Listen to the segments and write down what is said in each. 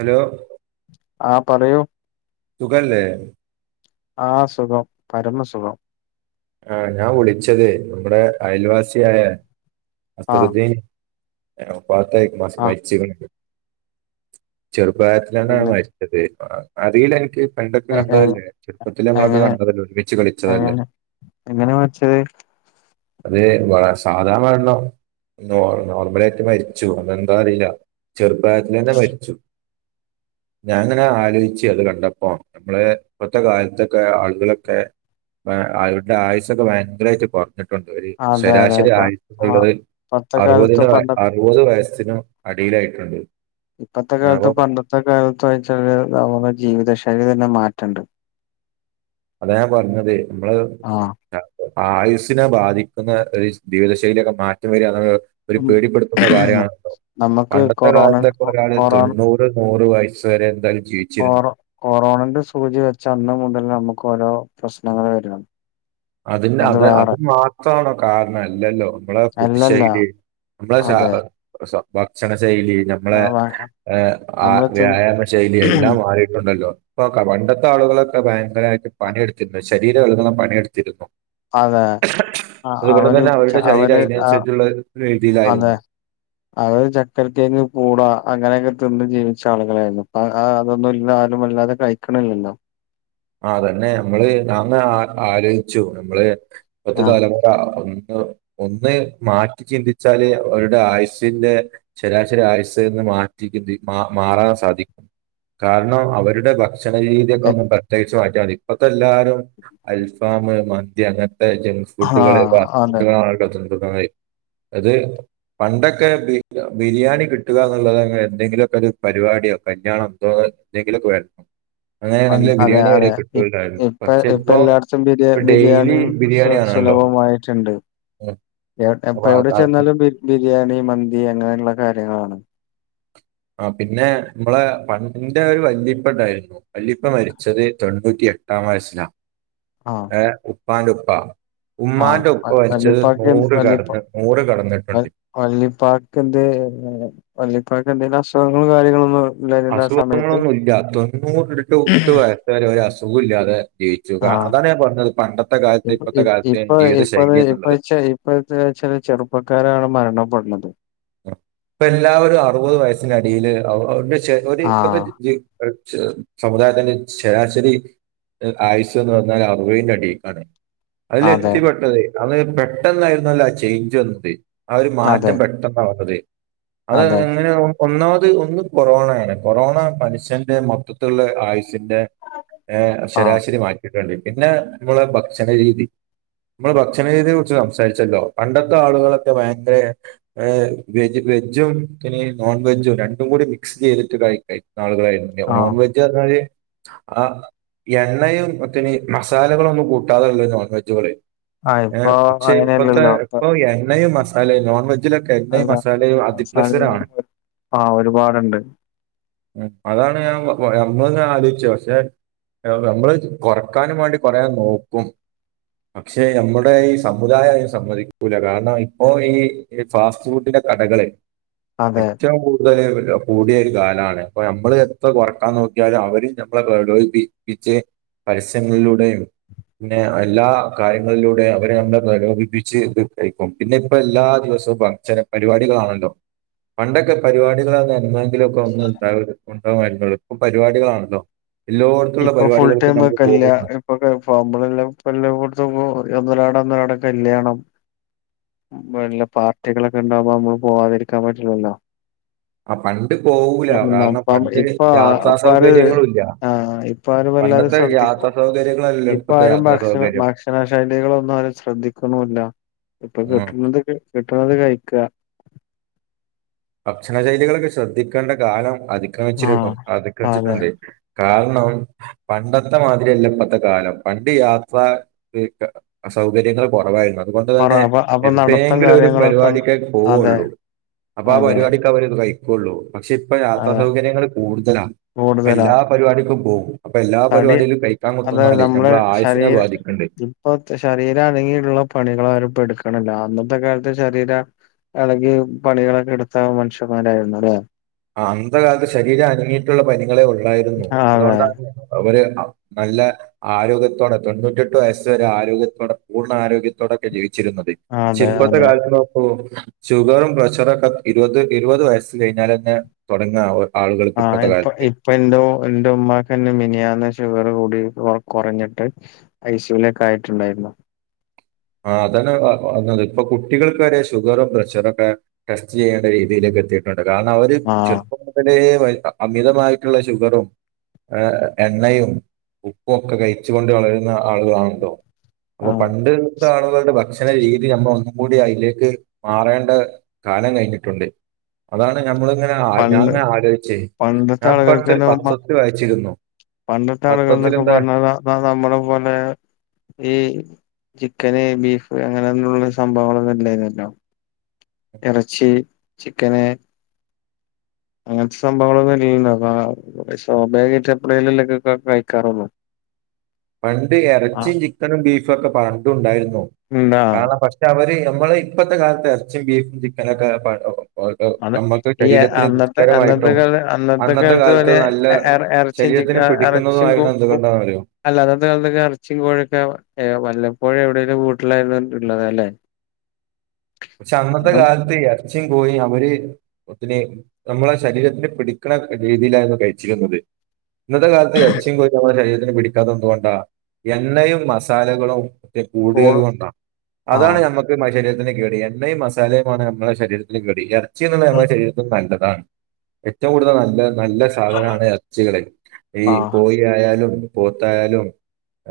Hello ആഹ് പറയൂ സഖല്ലേ ആഹ് സുഖം പരമസുഖം ആഹ് ഞാൻ വിളിച്ചത് നമ്മുടെ അയൽവാസിയായ ആ അസറുദ്ദീൻ പ്പത്ത മാസം ആ മര്ച്ചിക്ക്ണത് ചെറുപായത്തിലാണ് പിന്നെ മ അതെ അറില്ല അനക്ക് പണ്ടൊക്കെ എ എ കണ്ടതല്ലേ ചെറുപ്പത്തി നമ്മളൊക്കെ എങ്ങനെ കണ്ടതല്ലേ ഒരുമിച്ച് കളിച്ചതല്ലേ എങ്ങനെയാ മരിച്ചത് അത് സാധാരണ മരണം നോർമലായിട്ട് മരിച്ചു അത് എന്താ അറിയില്ല ചെറുപ്രായത്തിലന്നെ മരിച്ചു ഞാൻ അങ്ങനെ ആലോചിച്ചു അത് കണ്ടപ്പോ നമ്മള് ഇപ്പത്തെ കാലത്തൊക്കെ ആളുകളൊക്കെ. ആ, അവരുടെ ആയുസൊക്കെ ഭയങ്കരമായിട്ട് കൊറഞ്ഞ് അതെ അതെ ശരാശരി പ ആയുസ്സ് ആ എന്നുള്ളത് ഇപ്പത്തെ അറുപ കാലത്ത് പണ്ട അറുപത് വയസ്സിന് അടിയിലായിട്ടുണ്ട് ഇപ്പത്തെ അപ്പൊ കാലത്ത് പണ്ടത്തെ കാലത്ത വെച്ചാല് നമ്മുടെ ജീവിത ശൈലി തന്നെ മാറ്റണ്ട്. അത ഞാൻ പറഞ്ഞത് നമ്മള് ആ ആയുസിനെ ബാധിക്കുന്ന ഒരു ജീവിതശൈലിയൊക്കെ മാറ്റം വരിക ഒരു ഉം പേടിപ്പെടുത്തുന്ന കാര്യണല്ലോ നമുക്ക് പണ്ടത്തെ കൊറോണ കാലത്തൊക്കെ ഒരാള് കൊറോ തെണ്ണൂർ. തൊണ്ണൂർ നൂറ് വയസ്സ് വരെ എന്തായാലും ജീവിച്ചു കൊറോ കൊറോണന്റെ സൂചി വെച്ച അന്ന് മുതൽ നമുക്ക് ഓരോ പ്രശ്നങ്ങൾ വരണ് അതിന് അത് അത് മാത്രമാണോ കാരണം അല്ലല്ലോ. നമ്മളെ ഫുഡ് അല്ലല്ല ശൈലി നമ്മളെ അതെ ഭക്ഷണ ശൈലി നമ്മളെ ഹ ആ നമ്മള് തി വ്യായാമ ശൈലി എല്ലാം മാറിയിട്ടുണ്ടല്ലോ. നോക്ക പണ്ടത്തെ ആളുകളൊക്കെ ഭയങ്കരമായിട്ട് പണിയെടുത്തിരുന്നു ശരീര ഇളകോളം പണിയെടുത്തിരുന്നു അതെ ആ അതുകൊണ്ട അവര് തന്നെ അവരുടെ ച- ശരീരം അവര് ആ അതിനനുസരിച്ചുള്ള അതെ രീതിയിലായിരുന്നു അവര് ചക്കരക്കേങ്ങ് പൂളാ അങ്ങനെയൊക്കെ തിന്ന് ജീവിച്ച ആളുകളായിരുന്നു അ അതൊന്നും ഇല്ല ആരും വല്ലാതെ കഴിക്ക. ക്ണില്ലല്ലോ ആതന്നെ നമ്മള് അന്ന് ആ ആലോചിച്ചു നമ്മള് ഇപ്പത്തെ ആ തലമുറ ഒന്ന് ഒന്ന് മാറ്റി ചിന്തിച്ചാല് അവരുടെ ആയുസിന്റെ ശരാശരി ആയുസ്ൽ നിന്ന് മാറ്റ മാ മാറാൻ സാധിക്കും കാരണം അവരുടെ ഭക് ക്ഷണ രീതിയൊക്കെ എ- ഒന്ന് പ്രത്യേകിച്ച് മാറ്റിയാൽ മതി ഇപ്പൊക്ക എല്ലാരും അൽഫാം മന്തി അങ്ങനെ ജങ്‌സ് ആ ഫുഡുകള് ഫ അതെ ഫുഡക്കക്കുന്നത് അത് പണ്ടൊക്കെ ബിരിയാണി കിട്ടുക എന്നുള്ളത് എന്തെങ്കിലുമൊക്കെ ഒരു പരിപാടിയോ കല്യാണം എന്തോ എന്തെങ്കിലവരണം പ അങ്ങനെയാണെങ്കിൽ ബിരിയാണി അതെ വരെ ഇ കിട്ടൂലായിരുന്നു ഇപ്പ പക്ഷെ ഇപ്പ ഇപ്പൊ എല്ലായിടത്തും ബിരിയാ ഇപ്പൊ ഡെയിലി ബിരിയാണി ബിരിയാണി ആണല്ലോ സുലഭമായിട്ടുണ്ട് ഉം. എ അപ്പൊ അത് എവിടെ അത് ചെന്നാലും ബിരിയാണി മന്തി അങ്ങനെയുള്ള കാര്യങ്ങളാണ് ആ പിന്നെ നമ്മള ഫ്രണ്ടിന്റെ ഒരു വല്ലിപ്പണ്ടായിരുന്നു വല്ലിപ്പ മരിച്ചത് തൊണ്ണൂറ്റി എട്ടാം വയസ്സിലാണ് ആഹ ഏ ഉപ്പാനുപ്പ ഉമ്മാന്റെ ഉപ്പ് മരിച്ചത് വല്ലിപ്പാക്ക് നൂറ് വല്ലിപ്പ കടന്ന് നൂറ് കടന്നിട്ടുണ്ട് വല്ലിപ്പാക്ക് എന്ത വല്ലിപ്പാക്ക് എന്തെിലും അസുഖങ്ങളും കാര്യങ്ങളൊന്നും ഇല്ലായിരുന്ന ആ സമയത്ത് അസുഖങ്ങളൊന്നുമല്ല തൊണ്ണൂറ് എട്ട് എട്ട് വയസ്സ വരെ ഒരു അസുഖം ഇല്ലാതെ ജീവിച്ചു ആ അതാണ് ഞാൻ പറഞ്ഞത് പണ്ടത്തെ കാലത്ത് ഇപ്പ ഇപ്പത്തെ കാലത്ത ജീവിതശൈലി എന്നുള്ളത്. ഇപ്പോഴ ചില ചെറുപ്പക്കാരാണ് മരണപ്പെടുന്നത്. ഇപ്പ എല്ലാവരും അറുപത് വയസ്സിനടിയില് ചെലോൽ ഇപ്പത്തെ ആഹ് സമുദായത്തിൻ്റെ ശരാശരി ആയുസ് എന്ന് പറഞ്ഞാൽ അറുവതിന്റെ അടിക്കാണ് അതില അതെ എത്തിപ്പെട്ടത് അന്ന് പെട്ടെന്നായിരുന്നല്ലോ ആ ചേഞ്ച് വന്നിട്ട് ആ ഒരു മാറ്റം അതെ പെ ആ അതെ അത് അതെ എങ്ങനെയ ഒന്നാമത് ഒന്ന് കൊറോണയാണ് കൊറോണ മനുഷ്യന്റെ മൊത്തത്തിൽള്ള ആയുസിന്റെ ഏഹ് ആഹ് ശെരാശരി മാറ്റിട്ട്ണ്ട് പിന്നെ നമ്മളെ ഭക്ഷണ രീതി നമ്മള് ഭക്ഷണ രീതിയെ കുറിച്ച് സംസാരിച്ചല്ലോ പണ്ടത്തെ ആളുകളൊക്കെ ഭയങ്കര ഏഹ് വെജ് വെജും പിന്നെയീ നോൺ വെജും രണ്ടും കൂടി മിക്സ് ചെയ്തിട്ട് കഴി കഴിക്കുന്ന ആളുകളായിരുന്നു. ആഹ് നോൺ വെജ്ജാർഞ്ഞാല് ആഹ് എണ്ണയും [unintelligible] മസാലകളൊന്നും കൂട്ടാതെള്ള നോൺ വെജുകള്. ആഹ് ഏഹ് ഇപ്പൊ പക്ഷെ ഇപ്പത്തെ അങ്ങനെയല്ലല്ലോ ഇപ്പൊ ഇപ്പം എണ്ണയും മസാലയും നോൺ വെ ക്കെണ്ണയും അല്ല മസാലയും അവസാനം അതിപ്രസര ആണ്. ഒരു ആഹ് ഒരുപാടുണ്ട് അതാണ് ഞാൻ നമ്മളിങ്ങനെ ആലോയ്ച്ചു പക്ഷെ ഏഹ് നമ്മള് കൊറക്കാനും വേണ്ടി കൊറേ നോക്കും. പക്ഷേ നമ്മടെ ഈ സമുദായതിന് സമ്മതിക്കൂല കാരണം ഇപ്പോ ഈ ഈ ഫാസ്റ്റ് ഫുഡിന്റെ കടകള് അതെ ഏറ്റവും കൂ ടുതല് [unintelligible] കൂടിയ ഒരു കാലാണ്. അപ്പയമ്മള് എത്ര കൊറക്കാൻ നോക്കിയാലും അവര് ഞമ്മളെ പ്രോലോയിപ്പിച്ച് പരസ്യങ്ങളിലൂടെയും പിന്നെ അല്ലാ കാര്യങ്ങളിലൂടെ അവര് നമ്മളെ പ്രലോഭിപ്പിച്ച് വിട്ടയ്ക്കും. പിന്നെ ഇപ്പ എല്ലാ ദിവസ വും [unintelligible] പരിപാടികളാണല്ലോ. പണ്ടക്കെ പരിപാടികളാന്ന് എന്നെങ്കിലൊക്കെ ഒന്ന്ണ്ടാവുള്ളൂ. [unintelligible] ഇപ്പം പരിപാടികളാണല്ലോ. എല്ലോട്ത്തുള്ള പരിപാടികൾക്കും ഞമ്മള് പോകുംന്ന് ഇപ്പൊക്കെ [unintelligible] എല്ലോട്ത്തുപ്പം ഒന്നൊരാട ഒന്നരാടക്കെല്യാണം വല്ല പാർട്ടികളക്കെണ്ടാകുമ്പ അമ്മള് പോവാതിരിക്കാൻ പറ്റില്ലല്ലോ. അപ്പ പ്പം ഇപ്പ യാത്രാ അപ്പാര് സൗകര്യങ്ങളും ഇല്ല ആഹ് ഇപ്പാര് വല്ലാതെ ശ്രദ്ധിക്കും. സൗകര്യങ്ങള ഇപ്പാരും ഭക്ഷണ ഭക്ഷണ ശൈലികളൊന്നും ആരു ശ്രദ്ധിക്ക്‌ണുല്ല. ഇപ്പം ഉം കിട്ട്ണത് കിട്ട്ണത് കഴിക്ക. ഭക്ഷണശൈലികളക്കെ ശ്രദ്ധിക്കണ്ട കാലം അതിക്രമിച്ചിരിക്കും ആഹ് അതെ അതിക്രമിച്ചിട്ടുണ്ട്. കാര്ണം പണ്ടത്തെ മാതിരിയല്ലപ്പത്തെ കാലം പണ്ട് യാത്ര സൗകര്യങ്ങൾ കൊറവായിരുന്നു അതുകൊണ്ട് പറ തന്നെ അപ്പൊ അപ്പൊ നടത്തം എപ്പേങ്കിലും ഒരു കാര്യങ്ങളൊക്കെ ഉണ്ട്. പരിവാടിക്കേ അതെ പോവുള്ളൂ. അപ്പാ അതെ പരിവാടിക്കവരത് കഴിക്കുള്ളൂ. പക്ഷെ ഇപ്പ യാത്രാ അതെ സൗകര്യങ്ങള് കൂടുതലാ കൂടുതലാ അപ്പെല്ലാ പരിവാടിക്കും പോവും. അപ്പ എല്ലാ തടി പരിവാടിയിലും കഴിക്കാൻ കുത്രന്നാലേ നമ്മള ആയുസിനെ ബാധിക്ക്ണ്ട്. ഇപ്പം ശരീര അനങ്ങിട്ടുള്ള പണികളാരും ഇപ്പെട്ക്ക്‌ണില്ല. അന്നത്തെ കാലത്ത് ശരീര എളകി പണികളക്കെ എടുത്ത മനുഷ്യന്മാരായിരുന്നുലേ? ആഹ് അന്നത്തെ കാലത്ത് ശരീര അനങ്ങിയിട്ടുള്ള പണികളെ ഒള്ളായിരുന്നു അതെ അതുകൊണ്ടാണ് അവര് നല്ല ആരോഗ്യത്തോടെ തൊണ്ണൂറ്റെട്ട് വയസ്സ് വരെ ആരോഗ്യത്തോടെ പൂർണ്ണ ആരോഗ്യത്തോടൊക്കെ ജീവിച്ചിരുന്നത്. അതെ ച്ചിപ്പത്തെ അതെ കാലത്ത് നോക്കൂ ഷുഗറും പ്രഷറൊക്കെ ഇരുവത് ഇരുവത് വയസ് കഴിഞ്ഞാലന്നെ തൊടങ്ങാവ ആഹ് ഇപ്പ ഇ ഇപ്പൻറ്റൂ ഇന്റെമ്മാക്കന്നെ മിനിയാന്ന്‌ ഷുഗറ് കൂടി കൊറഞ്ഞിട്ട് ഐസുയിലെക്കായിട്ടുണ്ടായിരുന്നു. ആഹ് അതാണ് പർഞ്ഞത് ഇപ്പൊ കുട്ടികൾക്ക് വരെ ഷുഗറും പ്രഷറക്കെ ടെസ്റ്റ് ചെയ്യേണ്ട രീതിയിലേക്ക് എത്തിയിട്ടൊണ്ട് കാരണം അവര് ആഹ് ചെർപ്പം ത്തിലെ അമിതമായിട്ടുള്ള ഷുഗറും ഏഹ് എണ്ണയും ഉപ്പു ഒക്കെ കഴിച്ചു കൊണ്ട് വളരുന്ന ആളുകളാണല്ലോ അപ്പ ആഹ് പണ്ട്ത്ത ആളുകളുടെ ഭക്ഷണ രീതി നമ്മളൊന്ന്‌ കൂടി അയിലേക്ക് മാറേണ്ട കാലം കഴിഞ്ഞിട്ടുണ്ട്. അതാണ് ഞമ്മളിങ്ങനെ ആ പണ്ട് ഞാൻങ്ങനെ ആലോയ്ച്ചേ പണ്ടത്തെ ഞാൻ ഇപ്പട്ത്തൊരു ആളുകൾക്കന്നെ മ പത്രത്തി വായിച്ചിരുന്നു. പണ്ടത്തെ ആളുകൾ പത്രത്തിൽ ന്നൊക്കെ എന്താ പർഞ്ഞാ ത നമ്മള പോലെ ഈ ചിക്കന്, ബീഫ് അങ്ങനൊന്നുള്ള സംഭവങ്ങളൊന്നു ഇല്ലായിന്നല്ലോ? എറച്ചി, ചിക്കന് അങ്ങൻത്തെ സംഭവങ്ങളൊന്നും ലീവ് [unintelligible] സ്വഭാവികായിട്ട് എപ്പളേലു അല്ലെ ക കഴിക്കാറുള്ളു. പണ്ട് എറച്ചിം ചിക്കനും ബീഫും ഒക്കെ പണ്ടു ഉണ്ടായിരുന്നു. ഉണ്ടാ കാരണം പ ക്ഷ അവര് നമ്മള് ഇപ്പത്തെ കാലത്ത് എറച്ചിം ബീഫും ചിക്കന് ഒക്കെ പ പ- പ- അതെ നമുക്ക് ഈ ശരീരത്തിന് അന്നത്തെ, അന്നത്തെ ദുഷ്കരമായിട്ടും കാല അന്നത്തെ കാലത്ത് വെരെ എറ എറ ച്ചി, ശരീരത്തിന് ചിക്കനും എറച്ചിം കു പിടിക്കുന്നതുമായിരുന്നു കു എന്തുകൊണ്ടാണെന്ന് അറിയോ അല്ല അന്നത്തെ കാലത്തൊക്കെ എറച്ചിം കോഴൊക്കെ ഏഹ് വല്ലപ്പോഴെ എവിടെലും വീട്ടിലായിര്ന്നു ഇള്ളത് അല്ലേ? പക്ഷെ, അന്നത്തെ അന്നും കാലത്ത് എറച്ചിം കോഴിം അവര് അപ്പോത്തിന് നമ്മളെ ശരീരത്തിന് പിടിക്ക്ണ രീതിയിലായിരുന്നു കഴിച്ചിരുന്നത്. ഇന്നത്തെ കാലത്ത് എറച്ചിം കോഴി ഒക്കെ നമ്മള ശരീരത്തിന് പിടിക്കാത്തത് എന്തുകൊണ്ടാ? എണ്ണയും മസാലകളും കോ കൂടിയത് കൊണ്ടാ, അതാണ് ആഹ് നമക്ക് മനുഷ്യ ശരീരത്തിന് കേട്. എ എണ്ണയും മസാലയുമാണ് നമ്മളെ ശരീരത്തിന് കേട്. എറച്ചി ന്ന്ള്ളെ ആഹ് നമ്മളെ ശരീരത്തിന് നല്ലതാണ്. ഏറ്റവും കൂടുതൽ നല്ല നല്ല സാധന ആണ് എറച്ചികള്. ഈ കോഴി യായാലും പോത്തായാലും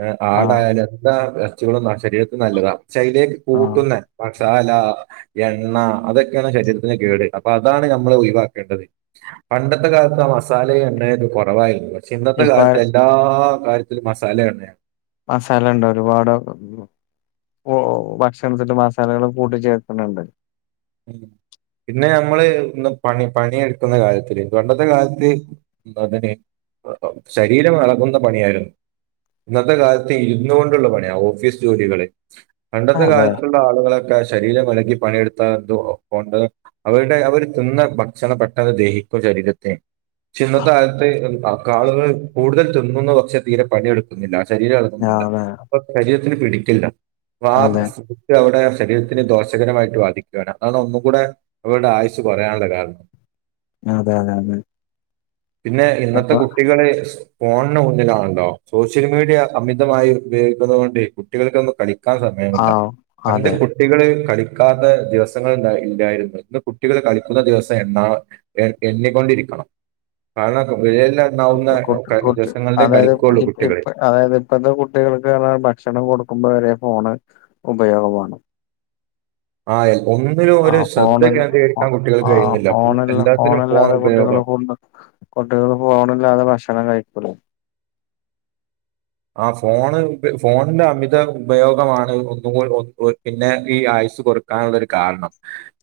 ഏഹ് ആഹ് ആടായാലും എല്ലാ എറച്ചികളും ശരീരത്തിന് നല്ലതാണ്. പക്ഷെ അയിലേക്ക് ആഹ് കൂട്ടുന്ന മസാലാ, എണ്ണ അതൊക്കെയാണ് ശരീരത്തിന് കേട്. അപ്പ അതാണ് നമ്മള് ഒഴിവാക്കേണ്ടത്. പണ്ടത്തെ കാലത്ത് ആ മസാലയും എണ്ണയും ഒക്കെ കൊറവായിര്ന്ന്. പക്ഷെ, ഇന്നത്തെ ഇപ്പ കാലത്ത് എല്ലാ കാര്യത്തിലും മസാലേ എണ്ണയാ മസാലണ്ട് ഒരുപാട് പൊടികളും ഇപ്പോ ഭക്ഷണത്തിന് മസാലകള് കൂട്ടിച്ചേർക്ക്ന്നുണ്ട്. പിന്നെ നമ്മള് ഇന്ന് പണി, പണി എടുക്കുന്ന കാര്യത്തില് പണ്ടത്തെ കാലത്ത് എന്തോത്തിന് ശരീരം എളകുന്ന പണിയായിരുന്നു. ഇന്നത്തെ കാലത്ത് ഇര്ന്നു കൊണ്ടുള്ള പണിയാ ഓഫീസ് ജോലികള്. പണ്ടത്തെ അതെ കാലത്തുള്ള ആളുകളൊക്കെ ശരീരം എളകി പണിയെടു ത്തതു കൊണ്ടെന്ന് അവരുടെ അവര് തിന്ന ഭക്ഷണം പെട്ടെന്ന് ദഹിക്കും ശരീരത്തെ പക്ഷെ, ഇന്നത്തെ കാലത്ത് ഒക്ക ആളുകൾ കൂടുതൽ തിന്നുന്ന പക്ഷെ തീരെ പണിയെടുക്ക് ന്നില്ല. ശരീരം എളക്കുന്നില്ല അതെ അപ്പൊ ശരീരത്തിന് പിടിക്കില്ല അപ്പ ആ അതെ സ് ഇത് അവിടെ ശരീരത്തിന് ദോഷകരമായിട്ട് ബാധി ക്ക് ആണ്. അതാണ് ഒന്നും കൂടെ അവരുടെ ആയുസ് കൊറയാള്ള കാരണം. അതെ, അതെ, അതെ പിന്നെ, ഇന്നത്തെ അപ്പൊ കുട്ടികള് ഫോണിന് മുന്നിലാണല്ലോ? സോഷ്യൽ മീഡിയ അമിതമായി ഉപയോഗിക്കുന്നത് കൊണ്ട് കുട്ടികൾക്കൊന്നും കളി ക്കാൻ സമയമില്ല. ആഹ് പണ്ട് അതെ കുട്ടികള് കളിക്കാതെ ദിവസങ്ങൾ ഇണ്ടാ ഇല്ലായിരുന്നു. ഇന്ന് കുട്ടികൾ കളിക്കുന്ന ദിവസം എണ്ണാ എ എണ്ണിക്കൊണ്ടിരിക്കണം. കാരണം വെര്ലെണ്ണാവുന്ന കുട്ടി ക കുട്ടി ദിവസങ്ങളിലേ അതായത് കളിക്കൊള്ളൂ ഇ ഇപ്പ കുട്ടികള്. അതായത് ഇപ്പത്തെ കുട്ടികൾക്ക് പറഞ്ഞാൽ ഭക്ഷണം കൊടുക്കുമ്പോ വരെ ഫോണ് ഉപയോഗമാണ്. ആ എൽ- ഒന്നിലും ആ ഒരു ശ്രദ്ധ ഫോണിൽ കേന്ദ്രീകരിക്കാൻ കുട്ടികൾക്ക് ആ കഴിയുന്നില്ല ഫുൾ ഫോണല്ല എല്ലാത്തിനും ഫോൺ ഫോണല്ലാതെ കുട്ടികളെ ഉപയോഗം കൊണ്ട് കുട്ടികള് ഫോണില്ലാതെ ഭക്ഷണം കഴിക്കൂല. ആ ഫോണ് ഇപ്പ ഫോണിന്റെ അമിത ഉപയോഗമാണ് ഒന്നും കൂടി ഒ ഒ പിന്നെ ഈ ആയുസ് കൊറ ക്കാള്ളൊരു കാരണം.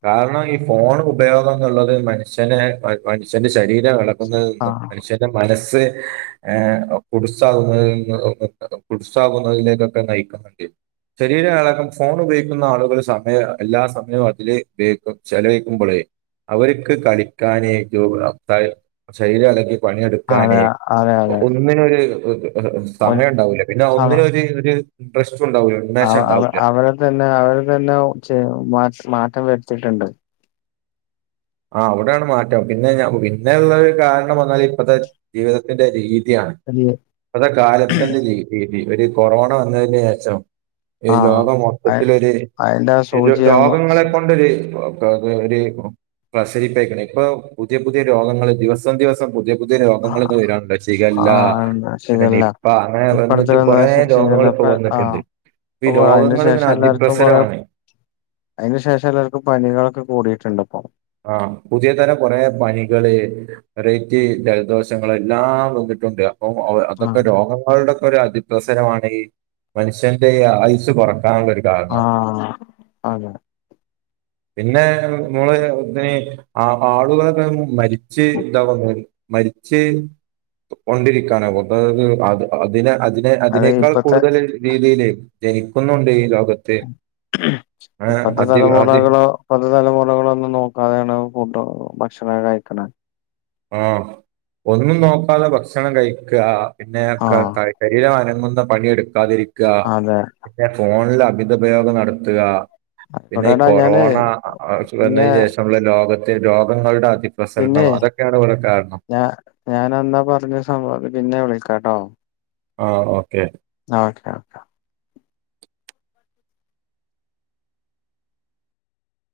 കാരണം ഈ ഫോണ് ഉപയോഗം എന്ന് ഇള്ളത് മനുഷ്യന് മനുഷ്യന്റെ ശരീരം എള കുന്നെ ആ എന്നും മനുഷ്യന്റെ മനസ്സ് ഏഹ്, കുട്സ്സാവുന്നത് [unintelligible] കുടുസ്സാകുന്നതിലേക്കൊക്കെ നയിക്കുന്നുണ്ട്. ശരീരം എളകും, ഫോണ് ഉപയോഗിക്കുന്ന ആളുകള് സമയ എല്ലാ സമയവും അതില് ഉപയോഗിക്കും ചെലവഴിക്കുമ്പെളെ അവര്ക്ക് കളിക്കാനേ [unintelligible] ശരീരം എളകി പണിയെടുക്കാനെ അതെ അതെ അതെ ഒന്നിനൊര് [unintelligible] സമയം ഉണ്ടാവൂല്ല പിന്നെ ഒന്നിനൊരു ഒര് ട്രസ്റ്റും ഉണ്ടാവൂല അവ അവ അവരെ തന്നെ അവരെ തന്നെ ച്ചെ മാറ്റം വരുത്തിട്ടുണ്ട് ആഹ് അവിടെണ് മാറ്റം പിന്നെഞ പിന്നെള്ള ഒരു കാരണംന്നാല് ഇപ്പത്തെ ജീവിതത്തിന്റെറെ രീതിയാണ് അതെ ഇപ്പത്തെ കാലത്തിന്റെ രീതി ഒരു കൊറോണ വന്നതിന് ശേഷം ഈ ആ ലോകം മൊത്തത്തിലൊരു അതിന്റെ ആ സൂചി രോഗങ്ങളെകൊണ്ടൊരു രോഗ ഒര് പ്രസരിപ്പയിക്കണ് ഇപ്പൊ പുതിയ പുതിയ രോഗങ്ങൾ ദിവസം ദിവസം പുതിയ പുതിയ രോഗങ്ങളന്ന വരുണ്ട് ആ ശികല്ല പിന്നെ ശരിയല്ല നിപ്പ അങ്ങനെ ഇപ്പടുത്ത് വന്നിട്ട് വന്ന കൊറേ രോഗങ്ങ ശരിയല്ല ഇപ്പോ ഇപ്പ ആ വന്നിട്ടുണ്ട് ഈ അപ്പൊ അതിന് രോഗങ്ങളിങ്ങനെ ശേഷം എല്ലാർക്കും കൊറെ അതിപ്രസരമാണ് അതിന് ശേഷം എല്ലാവർക്കും പനികളൊക്കെ കൂടിയിട്ടുണ്ട് അപ്പൊ ആഹ് പുതിയ തരം കൊറെേ പനികള് വെറൈറ്റി ജലദോഷങ്ങൾ എല്ലാം വന്നിട്ടുണ്ട് അപ്പൊ അതൊക്കെ രോഗങ്ങളുടെ ഒരു അതിപ്രസരമാണ് ഈ മനുഷ്യന്റെ ആയുസ് കൊറക്കാനുള്ളൊരു ആഹ് അതെ പിന്നെ നമ്മള് പിന്നെ ആളുകളൊക്കെ മരിച്ച് ഇതാവാ മരിച്ച് കൊണ്ടിരിക്കാണ് അതായത് അത് അതിനെ അ അത് അതിനേക്കാൾ ഇപ്പത്തെ കൂടുതൽ രീതിയിൽ ജനിക്കുന്നുണ്ട് ഈ ലോകത്ത് ഏ, ഇപ്പത്തെ അതി അതി തലമുറകളോ ഇപ്പതു തലമുറകളൊന്നും നോക്കാതെയാണ് ഫുഡ് ഭക്ഷണം കഴിക്കണ ആഹ് ഒന്നും നോക്കാതെ ഭക്ഷണം കഴിക്ക പിന്നെക്ക ആഹ് ത ശരീരം അനങ്ങുന്ന പണിയെടുക്കാതിരിക്കുക അതെ പിന്നെ ഫോണിൽ അമിത ഉപയോഗം നടത്തുക പിന്നെ ഈ ആയിക്കോട്ടെടാ ഞാന് കൊറോണ പിന്നെ വന്നതിന് ശേഷം നമ്മുടെ ലോകത്തെ രോഗങ്ങളുടെ അതിപ്രസരണം അതൊക്കെയാണ് ഇവിടെ കാരണം ഞാൻ ഞാൻന്നാ പറഞ്ഞ സംഭവത്തി പിന്നെ വിളിക്കാട്ടോ ആഹ് ഓക്കെ ഓക്കെ ഓക്കെ